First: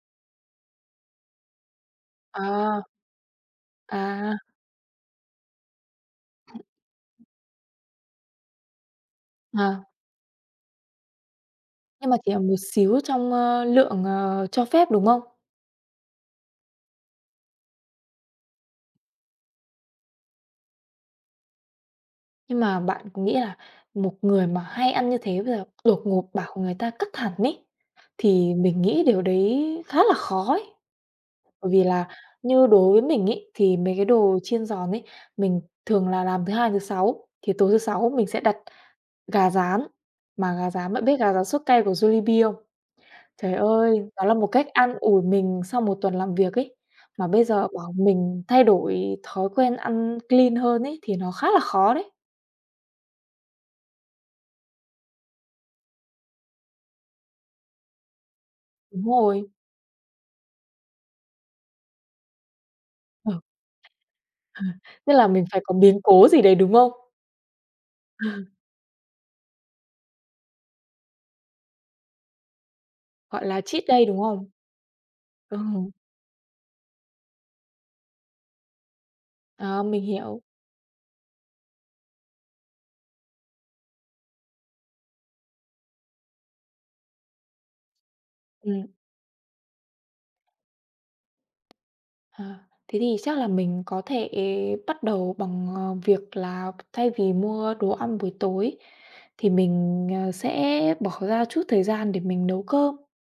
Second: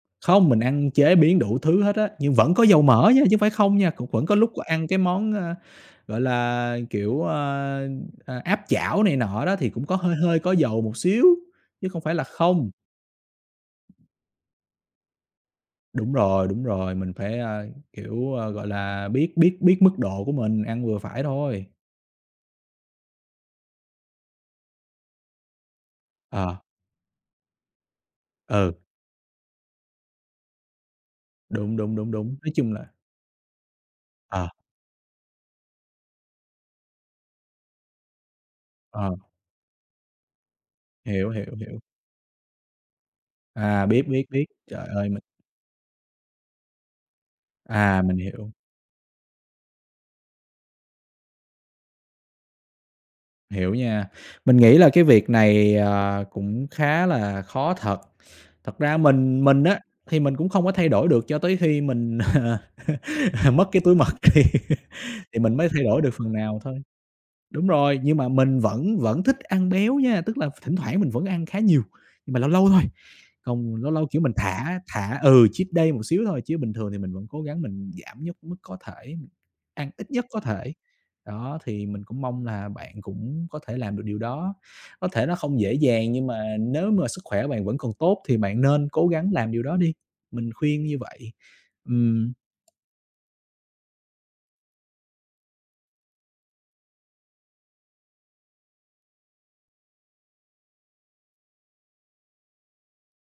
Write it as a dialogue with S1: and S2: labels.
S1: Không, mình ăn chế biến đủ thứ hết á, nhưng vẫn có
S2: Ờ.
S1: dầu mỡ nha, chứ không phải không nha. Cũng vẫn
S2: À.
S1: có lúc g ăn cái món, ơ, gọi là, kiểu, ơ, ờ, áp chảo này nọ đó, thì
S2: À.
S1: cũng có hơi hơi có dầu một xíu, chứ không
S2: Nhưng
S1: phải
S2: mà
S1: là
S2: chỉ là một
S1: không.
S2: xíu trong, ơ, lượng, ờ, cho phép, đúng không?
S1: Đúng rồi, đúng rồi, mình phải, a, kiểu, ờ, gọi là, biết biết biết mức độ của mình, ăn vừa phải thôi.
S2: Nhưng mà bạn có nghĩ là một người mà hay ăn như thế bây giờ đột ngột bảo
S1: Ờ.
S2: người ta cắt hẳn ấy, thì
S1: Ừ.
S2: mình nghĩ điều đấy khá là khó ấy. Bởi
S1: Đúng,
S2: vì
S1: đúng,
S2: là
S1: đúng, đúng. Nói
S2: như
S1: chung là
S2: đối với mình ấy, thì mấy cái đồ
S1: Ờ.
S2: chiên giòn ấy, mình thường là làm thứ Hai, thứ Sáu, thì tối thứ Sáu mình sẽ đặt
S1: Ờ.
S2: gà rán. Mà gà rán bạn biết
S1: Hiểu,
S2: gà rán
S1: hiểu,
S2: sốt cay
S1: hiểu.
S2: của Jollibee không? Trời
S1: À, biết,
S2: ơi, đó
S1: biết,
S2: là
S1: biết.
S2: một cách
S1: Trời
S2: an
S1: ơi,
S2: ủi
S1: mình
S2: mình sau một tuần làm việc ấy. Mà bây giờ bảo
S1: À, mình
S2: mình
S1: hiểu.
S2: thay đổi thói quen ăn clean hơn ấy, thì nó khá là khó đấy.
S1: Hiểu nha. Mình nghĩ là cái việc này, ờ, cũng khá là khó thật. Thật ra
S2: Đúng
S1: mình
S2: rồi.
S1: mình á, thì mình cũng không có thay đổi được cho tới khi mình
S2: Ừ.
S1: mất cái túi mật thì
S2: Tức là
S1: thì
S2: mình
S1: mình
S2: phải
S1: mới
S2: có
S1: thay
S2: biến
S1: đổi được
S2: cố
S1: phần
S2: gì đấy,
S1: nào
S2: đúng
S1: thôi.
S2: không?
S1: Đúng rồi, nhưng mà mình vẫn vẫn thích ăn béo nha, tức là v thỉnh thoảng mình vẫn ăn khá nhiều, nhưng mà lâu lâu thôi.
S2: Gọi là
S1: Còn
S2: cheat
S1: lâu
S2: day,
S1: lâu,
S2: đúng
S1: kiểu, mình
S2: không?
S1: thả thả ừ,
S2: Ừ.
S1: cheat day một xíu thôi chứ bình thường thì mình vẫn cố gắng mình giảm nhất mức có thể,
S2: Ờ,
S1: ăn
S2: mình
S1: ít nhất có
S2: hiểu.
S1: thể. Đó, thì mình cũng mong là bạn cũng có thể làm được điều đó. Có thể nó không dễ dàng, nhưng mà nếu mà sức khỏe bạn vẫn còn tốt thì bạn nên
S2: Ừm.
S1: cố gắng làm điều đó đi, mình khuyên như vậy.
S2: Ờ,
S1: Ừm.
S2: thế thì chắc là mình có thể bắt đầu bằng, ờ, việc là b thay vì mua đồ ăn buổi tối, thì mình, ờ, sẽ bỏ ra chút thời gian để mình nấu cơm.